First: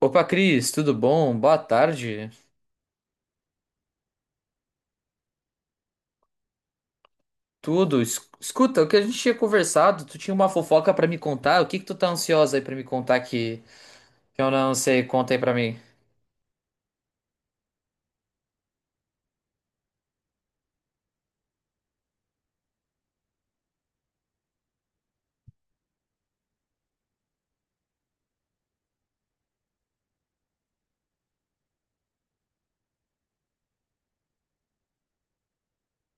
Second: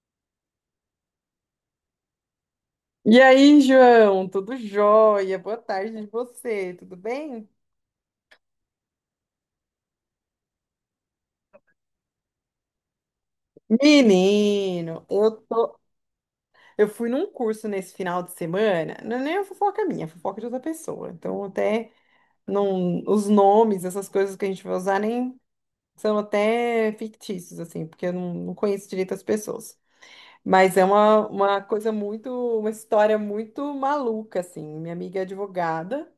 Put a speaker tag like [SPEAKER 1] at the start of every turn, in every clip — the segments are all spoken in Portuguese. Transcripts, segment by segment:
[SPEAKER 1] Opa, Cris, tudo bom? Boa tarde.
[SPEAKER 2] E aí, João, tudo jóia? Boa tarde de você, tudo bem?
[SPEAKER 1] Tudo. Escuta, o que a gente tinha conversado, tu tinha uma fofoca pra me contar? O que que tu tá ansiosa aí pra me contar que eu não sei?
[SPEAKER 2] Menino, eu
[SPEAKER 1] Conta aí pra mim.
[SPEAKER 2] tô. Eu fui num curso nesse final de semana, não é nem a fofoca minha, é a fofoca de outra pessoa. Então, até não, os nomes, essas coisas que a gente vai usar, nem são até fictícios, assim, porque eu não conheço direito as pessoas. Mas é uma coisa muito, uma história muito maluca, assim. Minha amiga é advogada.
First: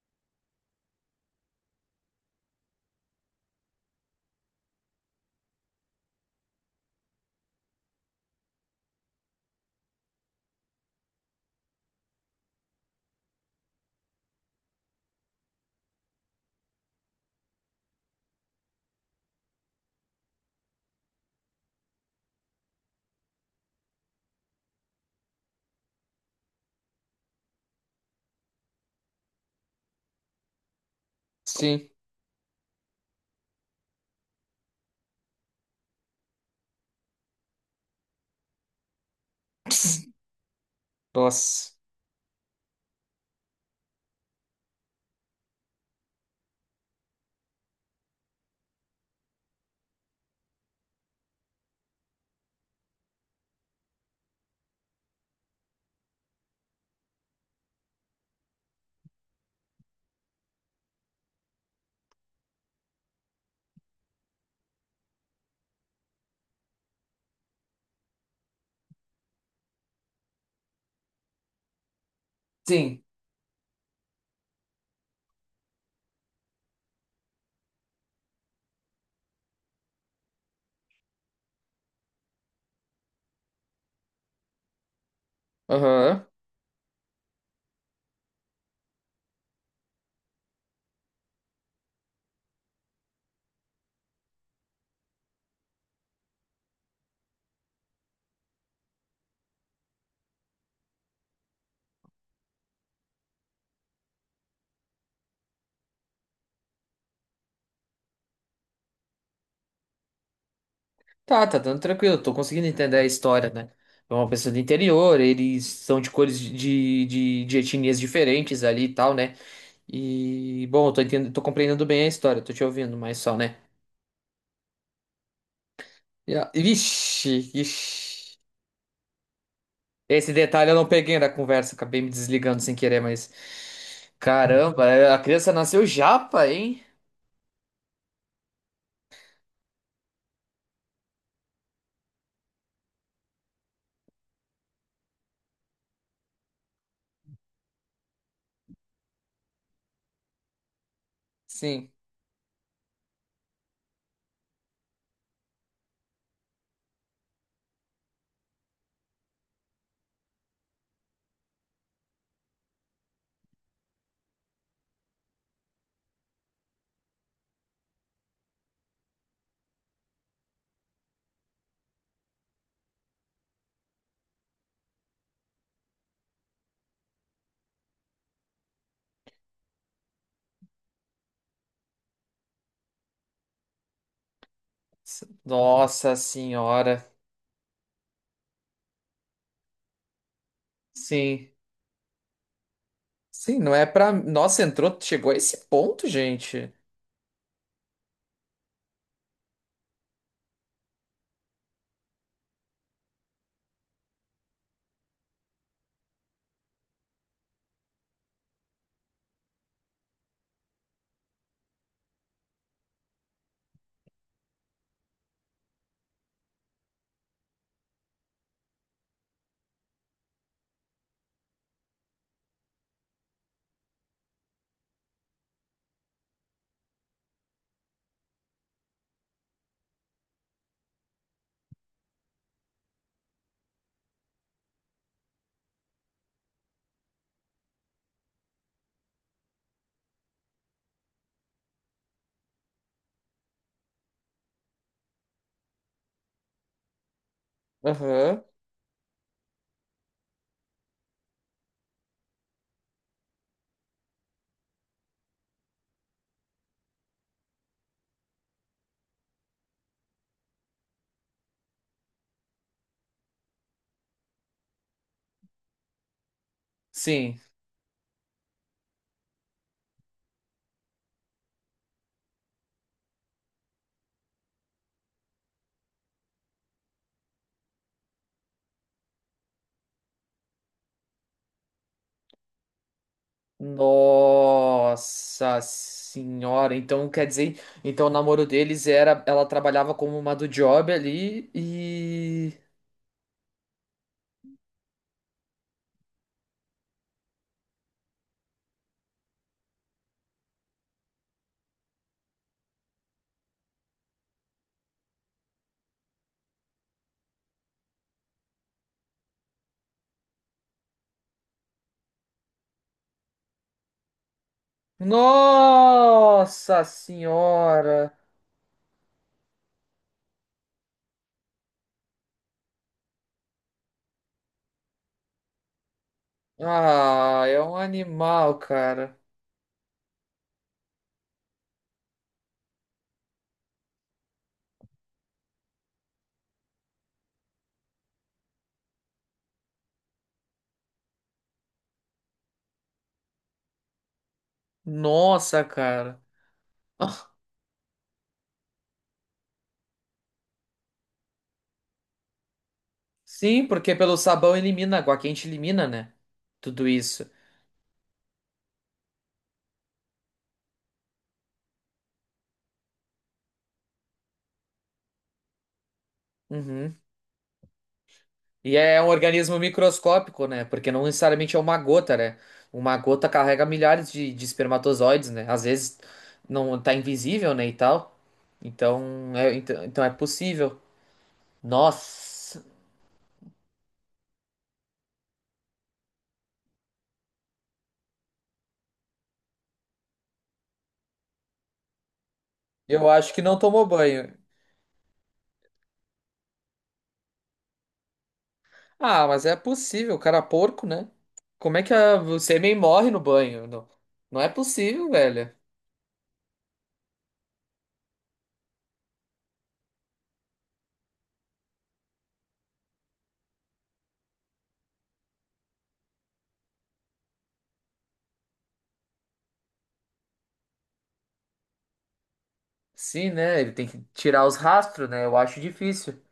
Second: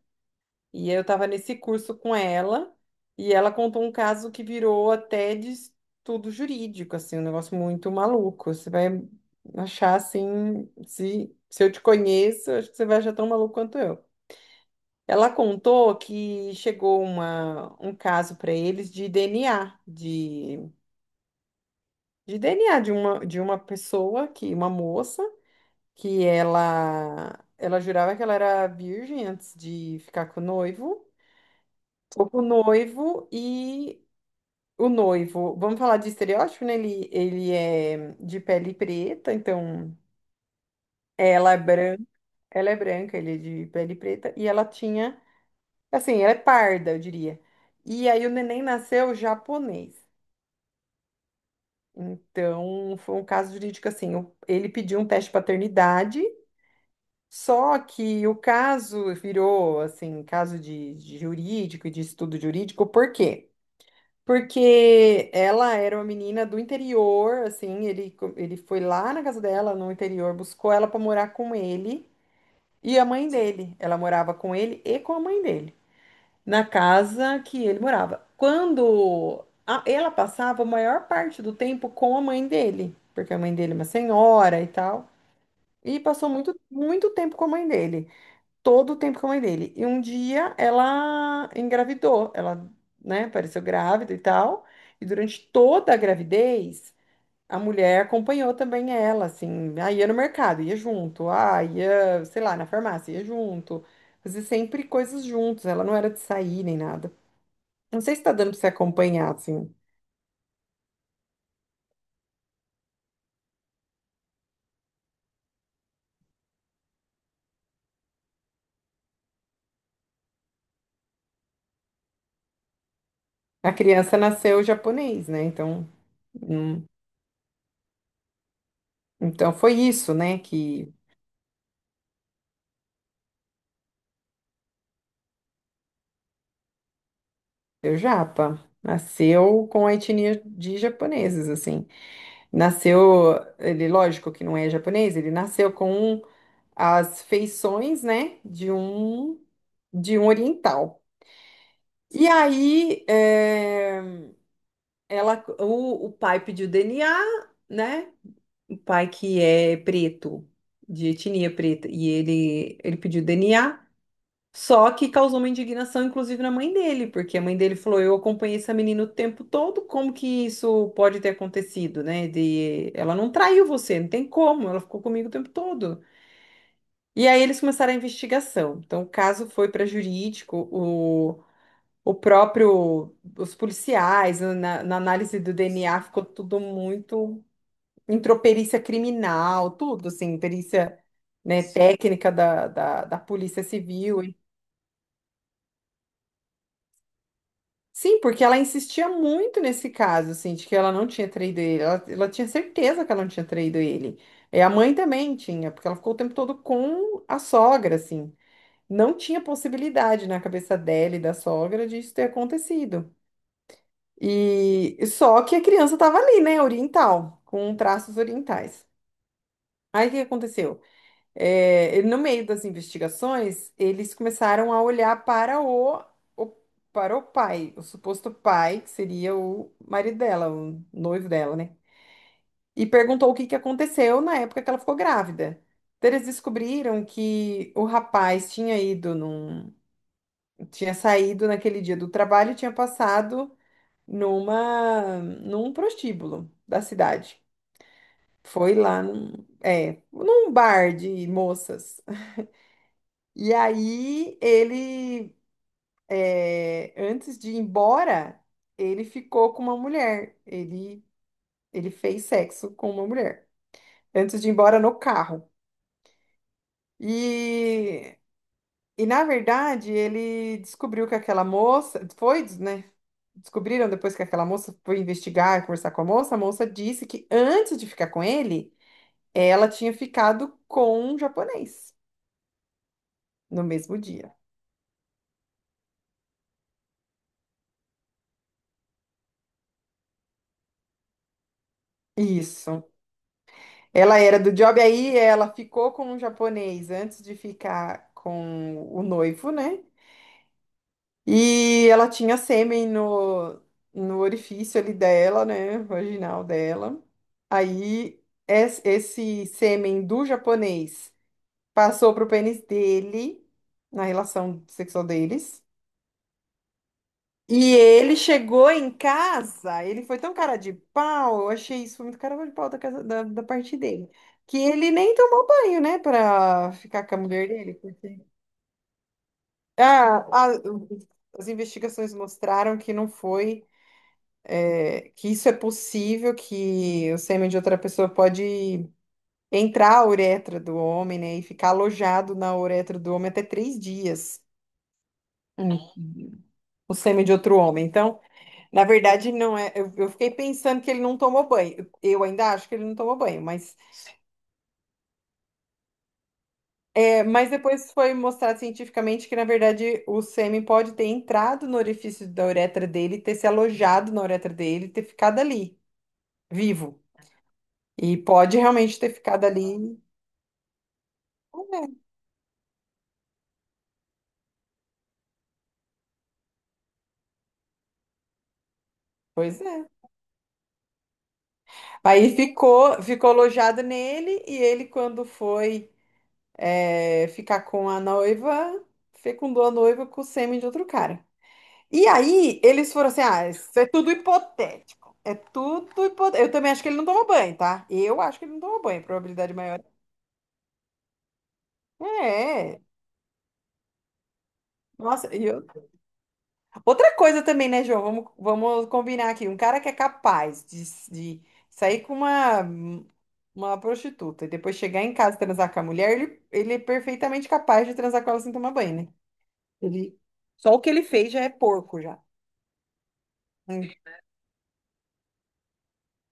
[SPEAKER 2] E eu estava nesse curso com ela, e ela contou um caso que virou até de estudo jurídico, assim, um negócio muito maluco. Você vai achar assim, se eu te conheço, acho que você vai achar tão maluco quanto eu. Ela contou que chegou uma, um caso para eles de DNA, de DNA de uma pessoa, que uma moça, que ela jurava que ela era virgem antes de ficar com o noivo.
[SPEAKER 1] Sim.
[SPEAKER 2] Ficou com o noivo e o noivo, vamos falar de estereótipo, né? Ele é de pele preta, então
[SPEAKER 1] Pss.
[SPEAKER 2] ela é
[SPEAKER 1] Nossa.
[SPEAKER 2] branca, ela é branca, ele é de pele preta, e ela tinha, assim, ela é parda, eu diria. E aí o neném nasceu japonês. Então, foi um caso jurídico assim, ele pediu um teste de paternidade, só que o caso virou, assim, caso de jurídico e de estudo jurídico, por quê? Porque ela era uma menina do interior, assim, ele foi lá na casa dela, no interior, buscou ela para morar com ele e
[SPEAKER 1] Sim.
[SPEAKER 2] a mãe dele. Ela morava com ele e com a mãe dele, na casa que ele morava. Ela passava a maior parte do tempo com a mãe dele, porque a mãe dele é uma senhora e tal, e
[SPEAKER 1] Aham.
[SPEAKER 2] passou muito, muito tempo com a mãe dele todo o tempo com a mãe dele. E um dia ela engravidou, ela, né, apareceu grávida e tal. E durante toda a gravidez, a mulher acompanhou também ela, assim, ia no mercado, ia junto, ia, sei lá, na farmácia, ia junto. Fazia sempre coisas juntos, ela não era de sair nem nada. Não sei se tá dando pra você acompanhar, assim.
[SPEAKER 1] Tá, tá dando tranquilo. Tô conseguindo entender a história, né? É uma pessoa do interior, eles são de cores de etnias diferentes ali e tal, né? E, bom, eu tô entendendo, tô compreendendo bem a história, tô te ouvindo, mas só, né?
[SPEAKER 2] A criança nasceu japonês, né? Então, hum,
[SPEAKER 1] Vixe, vixe.
[SPEAKER 2] então foi isso,
[SPEAKER 1] Esse
[SPEAKER 2] né,
[SPEAKER 1] detalhe eu não
[SPEAKER 2] que
[SPEAKER 1] peguei da conversa, acabei me desligando sem querer, mas. Caramba, é, a criança nasceu japa, hein?
[SPEAKER 2] deu japa. Nasceu com a etnia de japoneses, assim. Nasceu, ele, lógico que não é japonês, ele nasceu com as feições, né, de um oriental.
[SPEAKER 1] Sim.
[SPEAKER 2] E aí, ela, o pai pediu DNA, né? O pai que é preto, de etnia preta, e ele pediu DNA. Só que causou uma indignação, inclusive, na mãe dele, porque a mãe dele falou: Eu acompanhei essa menina o tempo todo, como que isso pode ter acontecido, né? De... Ela não traiu você, não tem como, ela ficou comigo o tempo todo. E aí eles começaram a investigação. Então o caso foi para jurídico, o próprio, os policiais, na análise do DNA,
[SPEAKER 1] Nossa
[SPEAKER 2] ficou tudo
[SPEAKER 1] senhora.
[SPEAKER 2] muito. Entrou perícia criminal, tudo, assim, perícia,
[SPEAKER 1] Sim.
[SPEAKER 2] né, técnica da
[SPEAKER 1] Sim,
[SPEAKER 2] Polícia
[SPEAKER 1] não é pra.
[SPEAKER 2] Civil.
[SPEAKER 1] Nossa, entrou, chegou a esse ponto, gente.
[SPEAKER 2] Sim, porque ela insistia muito nesse caso, assim, de que ela não tinha traído ele. Ela tinha certeza que ela não tinha traído ele. E a mãe também tinha, porque ela ficou o tempo todo com a sogra, assim. Não tinha possibilidade na cabeça dela e da sogra de isso ter acontecido. E só que a criança estava ali, né, oriental, com traços orientais. Aí o que aconteceu? No meio das investigações, eles começaram a olhar para o- para o pai, o suposto pai, que seria o marido dela, o noivo dela, né? E perguntou o que que aconteceu na época que ela ficou grávida. Então, eles descobriram que o rapaz tinha ido num, tinha saído naquele dia do trabalho e tinha passado num prostíbulo da cidade.
[SPEAKER 1] Aham.
[SPEAKER 2] Foi lá num, num bar de moças. E aí ele, antes de ir embora, ele ficou com uma mulher. Ele fez sexo com uma mulher. Antes de ir embora no carro.
[SPEAKER 1] Sim.
[SPEAKER 2] E, e na verdade, ele descobriu que aquela moça. Foi, né? Descobriram depois que aquela moça foi investigar, conversar com a moça. A moça disse que antes de ficar com ele, ela tinha ficado com um japonês no mesmo dia.
[SPEAKER 1] Nossa senhora. Então quer dizer, então o namoro deles era. Ela trabalhava como uma do job ali e.
[SPEAKER 2] Isso. Ela era do job, aí ela ficou com um japonês antes de ficar com o noivo, né? E ela tinha sêmen no orifício ali dela, né? Vaginal dela. Aí esse sêmen do japonês passou pro pênis dele, na relação sexual deles.
[SPEAKER 1] Nossa
[SPEAKER 2] E
[SPEAKER 1] senhora.
[SPEAKER 2] ele chegou em casa, ele foi tão cara de pau, eu achei isso foi muito cara de pau da parte dele, que ele nem tomou banho, né, pra ficar com a
[SPEAKER 1] Ah,
[SPEAKER 2] mulher
[SPEAKER 1] é
[SPEAKER 2] dele,
[SPEAKER 1] um
[SPEAKER 2] porque...
[SPEAKER 1] animal, cara.
[SPEAKER 2] Ah, a- As investigações mostraram que não foi, que isso é possível, que o sêmen de outra pessoa pode entrar a uretra do homem, né, e ficar alojado na uretra do homem até 3 dias,
[SPEAKER 1] Nossa,
[SPEAKER 2] hum,
[SPEAKER 1] cara.
[SPEAKER 2] o sêmen de outro homem, então... Na verdade, não é. Eu fiquei pensando que ele não tomou banho. Eu ainda acho que ele não tomou banho,
[SPEAKER 1] Sim,
[SPEAKER 2] mas,
[SPEAKER 1] porque pelo sabão elimina, água quente elimina, né? Tudo isso.
[SPEAKER 2] mas depois foi mostrado cientificamente que, na verdade, o sêmen pode ter entrado no orifício da uretra dele, ter se alojado na uretra dele, ter ficado ali,
[SPEAKER 1] Uhum.
[SPEAKER 2] vivo. E pode
[SPEAKER 1] E
[SPEAKER 2] realmente
[SPEAKER 1] é um
[SPEAKER 2] ter ficado
[SPEAKER 1] organismo
[SPEAKER 2] ali.
[SPEAKER 1] microscópico, né? Porque não necessariamente é uma
[SPEAKER 2] É,
[SPEAKER 1] gota, né? Uma gota carrega milhares de espermatozoides, né? Às vezes não tá invisível, né? E tal. Então é,
[SPEAKER 2] pois
[SPEAKER 1] então,
[SPEAKER 2] é.
[SPEAKER 1] então é possível.
[SPEAKER 2] Aí
[SPEAKER 1] Nossa,
[SPEAKER 2] ficou, ficou alojado nele, e ele, quando foi, ficar com a noiva, fecundou a noiva com o sêmen de outro cara. E aí, eles
[SPEAKER 1] eu
[SPEAKER 2] foram assim:
[SPEAKER 1] acho que
[SPEAKER 2] ah,
[SPEAKER 1] não
[SPEAKER 2] isso
[SPEAKER 1] tomou
[SPEAKER 2] é tudo
[SPEAKER 1] banho.
[SPEAKER 2] hipotético. É tudo hipotético. Eu também acho que ele não tomou banho, tá? Eu acho que ele não tomou banho.
[SPEAKER 1] Ah, mas
[SPEAKER 2] Probabilidade
[SPEAKER 1] é
[SPEAKER 2] maior.
[SPEAKER 1] possível, o cara é porco, né? Como é que a... o sêmen
[SPEAKER 2] É.
[SPEAKER 1] morre no banho? Não, não é possível,
[SPEAKER 2] Nossa, e
[SPEAKER 1] velho.
[SPEAKER 2] eu- outra coisa também, né, João? Vamos combinar aqui. Um cara que é capaz de sair com uma prostituta e depois chegar em casa e transar com a mulher, ele é perfeitamente capaz de transar com ela sem tomar banho, né? Ele, só o que ele fez já é porco, já.
[SPEAKER 1] Sim, né? Ele tem
[SPEAKER 2] Né?
[SPEAKER 1] que tirar os rastros, né? Eu acho difícil.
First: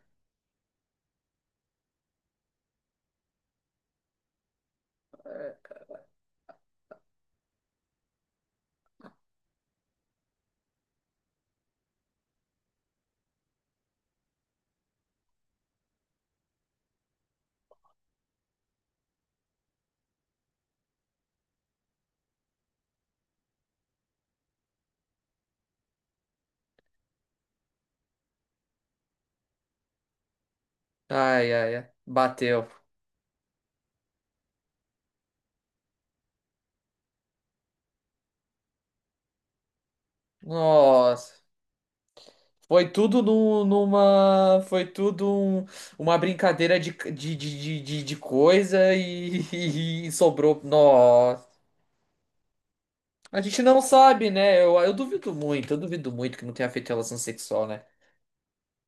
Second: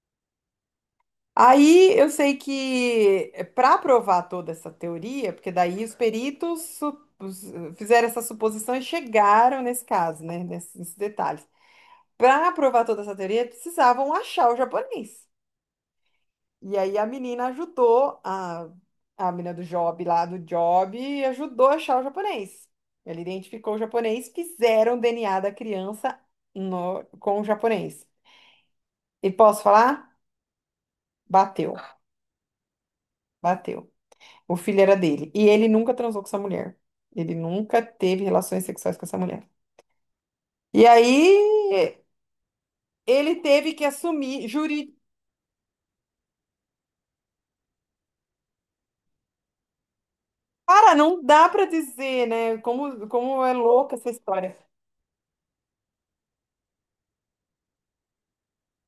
[SPEAKER 2] Aí eu sei que para provar toda essa teoria, porque daí os peritos su- os- fizeram essa suposição e chegaram nesse caso, né, nesses detalhes. Para provar toda essa teoria, precisavam achar o japonês. E aí a menina ajudou a menina do Job lá do Job ajudou a achar o japonês. Ele identificou o japonês, fizeram o DNA da criança com o japonês. E posso falar?
[SPEAKER 1] Ai, ai,
[SPEAKER 2] Bateu,
[SPEAKER 1] ai. Bateu.
[SPEAKER 2] bateu. O filho era dele. E ele nunca transou com essa mulher. Ele nunca teve relações sexuais com essa mulher. E aí
[SPEAKER 1] Nossa. Foi tudo
[SPEAKER 2] ele
[SPEAKER 1] num-
[SPEAKER 2] teve que assumir
[SPEAKER 1] numa.
[SPEAKER 2] juri.
[SPEAKER 1] Uma brincadeira de coisa e, e sobrou.
[SPEAKER 2] Cara, não
[SPEAKER 1] Nossa.
[SPEAKER 2] dá pra dizer, né? Como,
[SPEAKER 1] A
[SPEAKER 2] como é
[SPEAKER 1] gente não
[SPEAKER 2] louca essa
[SPEAKER 1] sabe,
[SPEAKER 2] história.
[SPEAKER 1] né? Eu duvido muito, eu duvido muito que não tenha feito relação sexual, né?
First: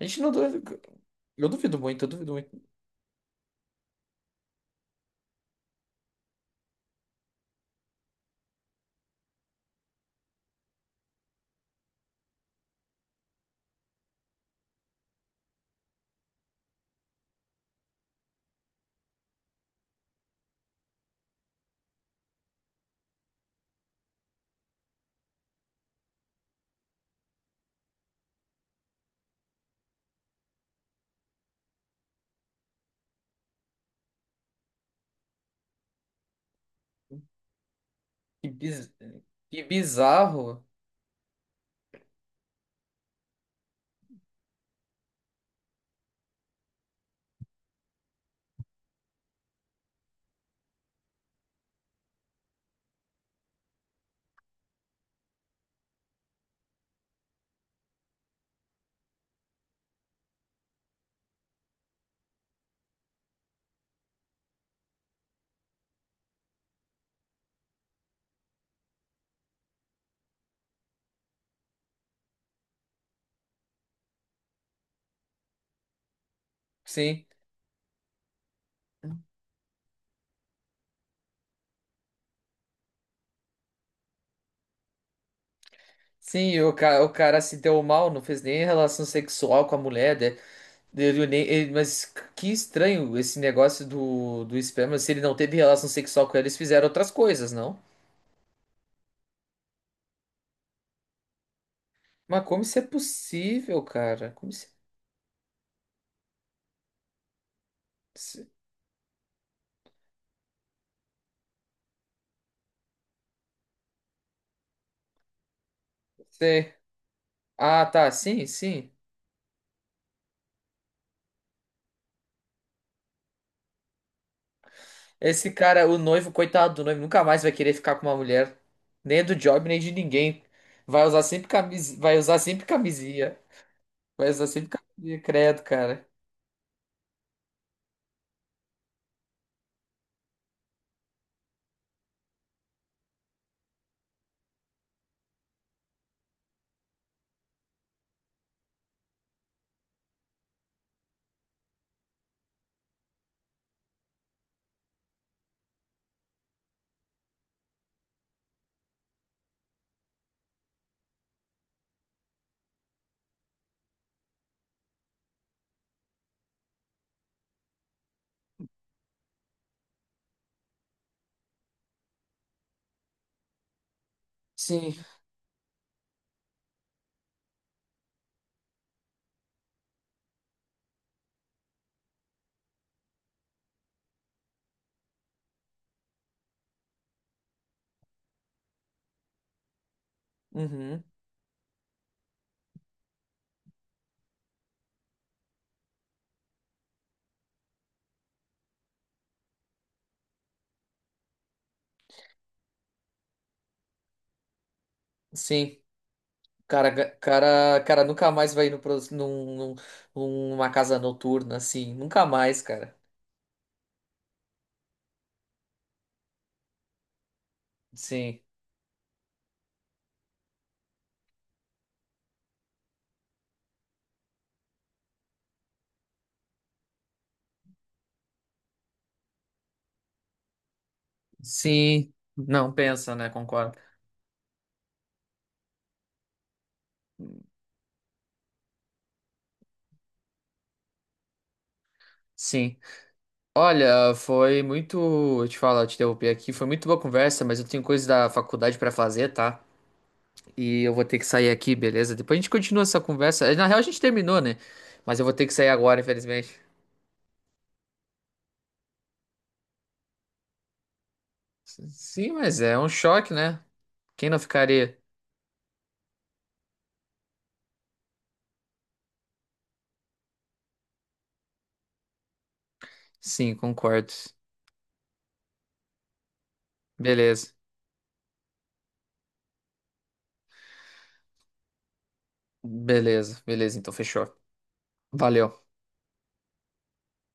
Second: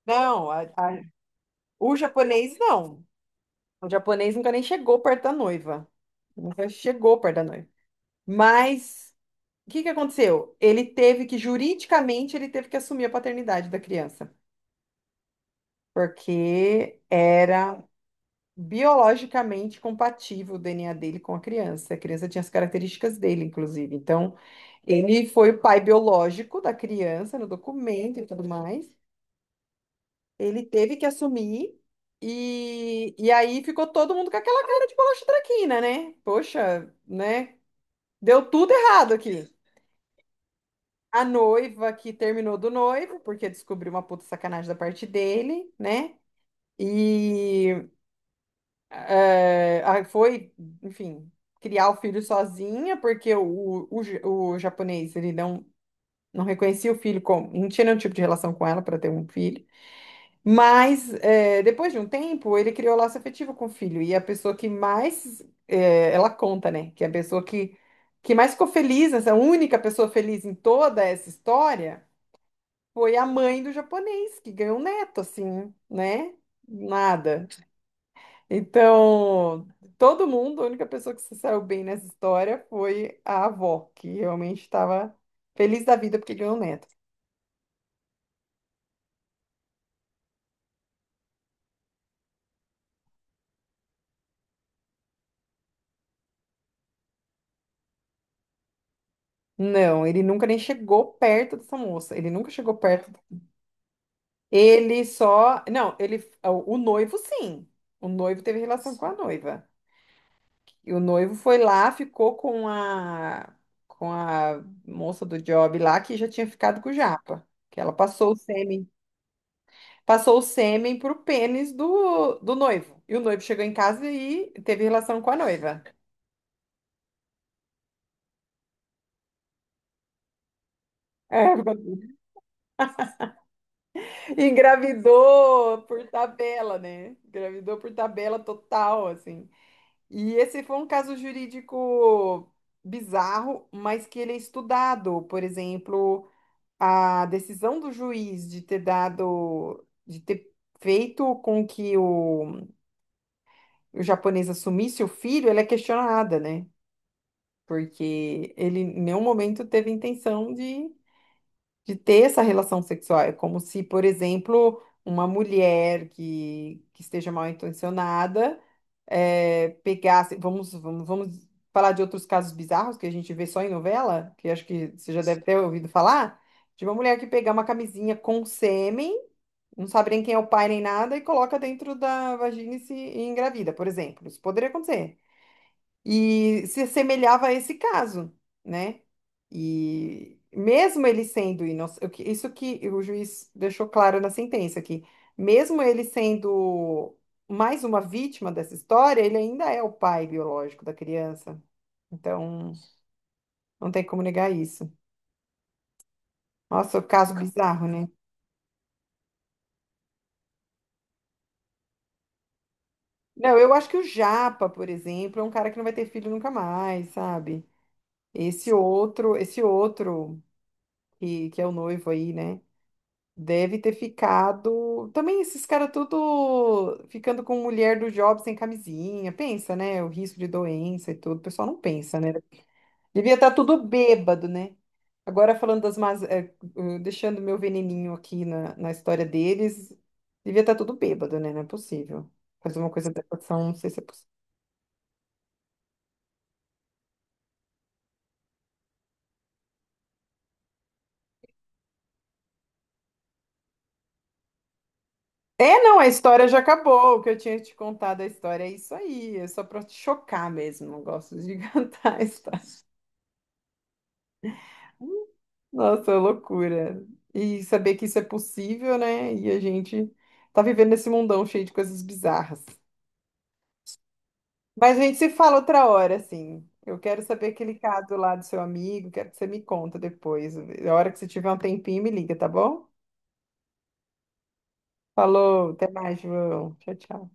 [SPEAKER 1] A gente não.
[SPEAKER 2] Não,
[SPEAKER 1] duvida. Eu duvido
[SPEAKER 2] o
[SPEAKER 1] muito, eu duvido
[SPEAKER 2] japonês
[SPEAKER 1] muito.
[SPEAKER 2] não. O japonês nunca nem chegou perto da noiva. Nunca chegou perto da noiva. Mas o que que aconteceu? Ele teve que, juridicamente, ele teve que assumir a paternidade da criança. Porque era biologicamente compatível o DNA dele com a criança. A criança tinha as características dele, inclusive. Então, ele foi o pai biológico da criança no documento e tudo mais. Ele teve que assumir. E aí ficou todo mundo com aquela cara de bolacha traquina, né? Poxa, né?
[SPEAKER 1] Que,
[SPEAKER 2] Deu tudo
[SPEAKER 1] biz...
[SPEAKER 2] errado aqui.
[SPEAKER 1] que bizarro.
[SPEAKER 2] A noiva que terminou do noivo, porque descobriu uma puta sacanagem da parte dele, né? E foi, enfim, criar o filho sozinha, porque o japonês, ele não, não reconhecia o filho, como, não tinha nenhum tipo de relação com ela para ter um filho. Mas, é, depois de um tempo, ele criou laço afetivo com o filho. E a pessoa que mais, é, ela conta, né? Que é a pessoa que mais ficou feliz, essa única pessoa feliz em toda essa história, foi a mãe do japonês, que ganhou um neto, assim, né?
[SPEAKER 1] Sim.
[SPEAKER 2] Nada. Então, todo mundo, a única pessoa que se saiu bem nessa história foi a avó, que realmente estava feliz da vida porque ganhou um
[SPEAKER 1] Sim,
[SPEAKER 2] neto.
[SPEAKER 1] o cara se deu mal, não fez nem relação sexual com a mulher, né? Ele nem, ele- mas que estranho esse negócio do esperma. Se ele não teve relação sexual com ela, eles fizeram outras coisas, não?
[SPEAKER 2] Não, ele nunca nem chegou perto dessa moça. Ele
[SPEAKER 1] Mas
[SPEAKER 2] nunca
[SPEAKER 1] como
[SPEAKER 2] chegou
[SPEAKER 1] isso é
[SPEAKER 2] perto.
[SPEAKER 1] possível, cara? Como isso
[SPEAKER 2] Ele só. Não, ele. O noivo, sim. O noivo
[SPEAKER 1] se-
[SPEAKER 2] teve relação com a noiva. E o noivo foi lá, ficou com a. Com a moça do job lá, que já tinha
[SPEAKER 1] se-
[SPEAKER 2] ficado com o Japa. Que
[SPEAKER 1] Ah,
[SPEAKER 2] ela
[SPEAKER 1] tá,
[SPEAKER 2] passou o
[SPEAKER 1] sim,
[SPEAKER 2] sêmen
[SPEAKER 1] sim.
[SPEAKER 2] passou o sêmen pro pênis do noivo. E o noivo chegou em casa e teve relação com a
[SPEAKER 1] Esse
[SPEAKER 2] noiva.
[SPEAKER 1] cara, o noivo, coitado do noivo, nunca mais vai querer ficar com uma mulher. Nem do job, nem de ninguém.
[SPEAKER 2] É,
[SPEAKER 1] Vai usar sempre camisinha. Mas assim fica credo,
[SPEAKER 2] engravidou
[SPEAKER 1] cara.
[SPEAKER 2] por tabela, né? Engravidou por tabela total, assim. E esse foi um caso jurídico bizarro, mas que ele é estudado. Por exemplo, a decisão do juiz de ter dado, de ter feito com que o japonês assumisse o filho, ela é questionada, né? Porque ele em nenhum momento teve intenção de ter essa relação sexual. É como se, por exemplo, uma mulher que esteja mal intencionada eh, pegasse. Vamos falar de outros casos bizarros que a gente vê só em novela, que acho que
[SPEAKER 1] Sim.
[SPEAKER 2] você já deve ter ouvido falar, de uma mulher que pegar uma camisinha com sêmen. Não sabe nem quem é o pai nem nada e coloca dentro da vagina e se e engravida, por exemplo. Isso poderia acontecer. E se assemelhava a esse caso, né? E
[SPEAKER 1] Uhum.
[SPEAKER 2] mesmo ele sendo inocente, isso que o juiz deixou claro na sentença, que mesmo ele sendo mais uma vítima dessa história, ele ainda é o pai biológico da criança. Então, não tem como negar isso.
[SPEAKER 1] Sim.
[SPEAKER 2] Nossa, caso
[SPEAKER 1] Cara,
[SPEAKER 2] bizarro,
[SPEAKER 1] cara,
[SPEAKER 2] né?
[SPEAKER 1] nunca mais vai ir no, pro- num, num- numa casa noturna, assim. Nunca mais, cara.
[SPEAKER 2] Não, eu acho que o Japa, por exemplo, é um cara que não vai ter filho nunca mais, sabe?
[SPEAKER 1] Sim.
[SPEAKER 2] Esse outro que é o noivo aí, né? Deve ter ficado. Também esses caras tudo ficando com mulher do job sem camisinha. Pensa, né? O risco de doença e tudo. O pessoal não
[SPEAKER 1] Sim.
[SPEAKER 2] pensa, né?
[SPEAKER 1] Não pensa, né?
[SPEAKER 2] Devia estar
[SPEAKER 1] Concordo.
[SPEAKER 2] tudo bêbado, né? Agora falando das más. Deixando meu veneninho aqui na história deles. Devia estar tudo bêbado, né? Não é possível.
[SPEAKER 1] Sim.
[SPEAKER 2] Fazer uma coisa dessa, não sei se é
[SPEAKER 1] Olha,
[SPEAKER 2] possível.
[SPEAKER 1] foi muito. Eu te falo, eu te interrompi aqui. Foi muito boa conversa, mas eu tenho coisa da faculdade pra fazer, tá? E eu vou ter que sair aqui, beleza? Depois a gente continua essa conversa. Na real, a gente terminou, né? Mas eu vou ter que sair
[SPEAKER 2] É, não,
[SPEAKER 1] agora,
[SPEAKER 2] a história já
[SPEAKER 1] infelizmente.
[SPEAKER 2] acabou. O que eu tinha te contado a história é isso aí. É só pra te chocar mesmo. Não gosto de cantar a
[SPEAKER 1] Sim, mas
[SPEAKER 2] história.
[SPEAKER 1] é um choque, né? Quem não ficaria?
[SPEAKER 2] Nossa, é loucura. E saber que isso é possível, né? E a gente tá vivendo nesse mundão cheio de coisas bizarras.
[SPEAKER 1] Sim, concordo.
[SPEAKER 2] Mas a gente se fala outra hora, assim. Eu quero saber
[SPEAKER 1] Beleza,
[SPEAKER 2] aquele caso lá do seu amigo, quero que você me conta depois. A hora que você tiver um tempinho, me liga, tá bom?
[SPEAKER 1] beleza. Então fechou. Valeu.
[SPEAKER 2] Falou, até mais, João. Tchau, tchau.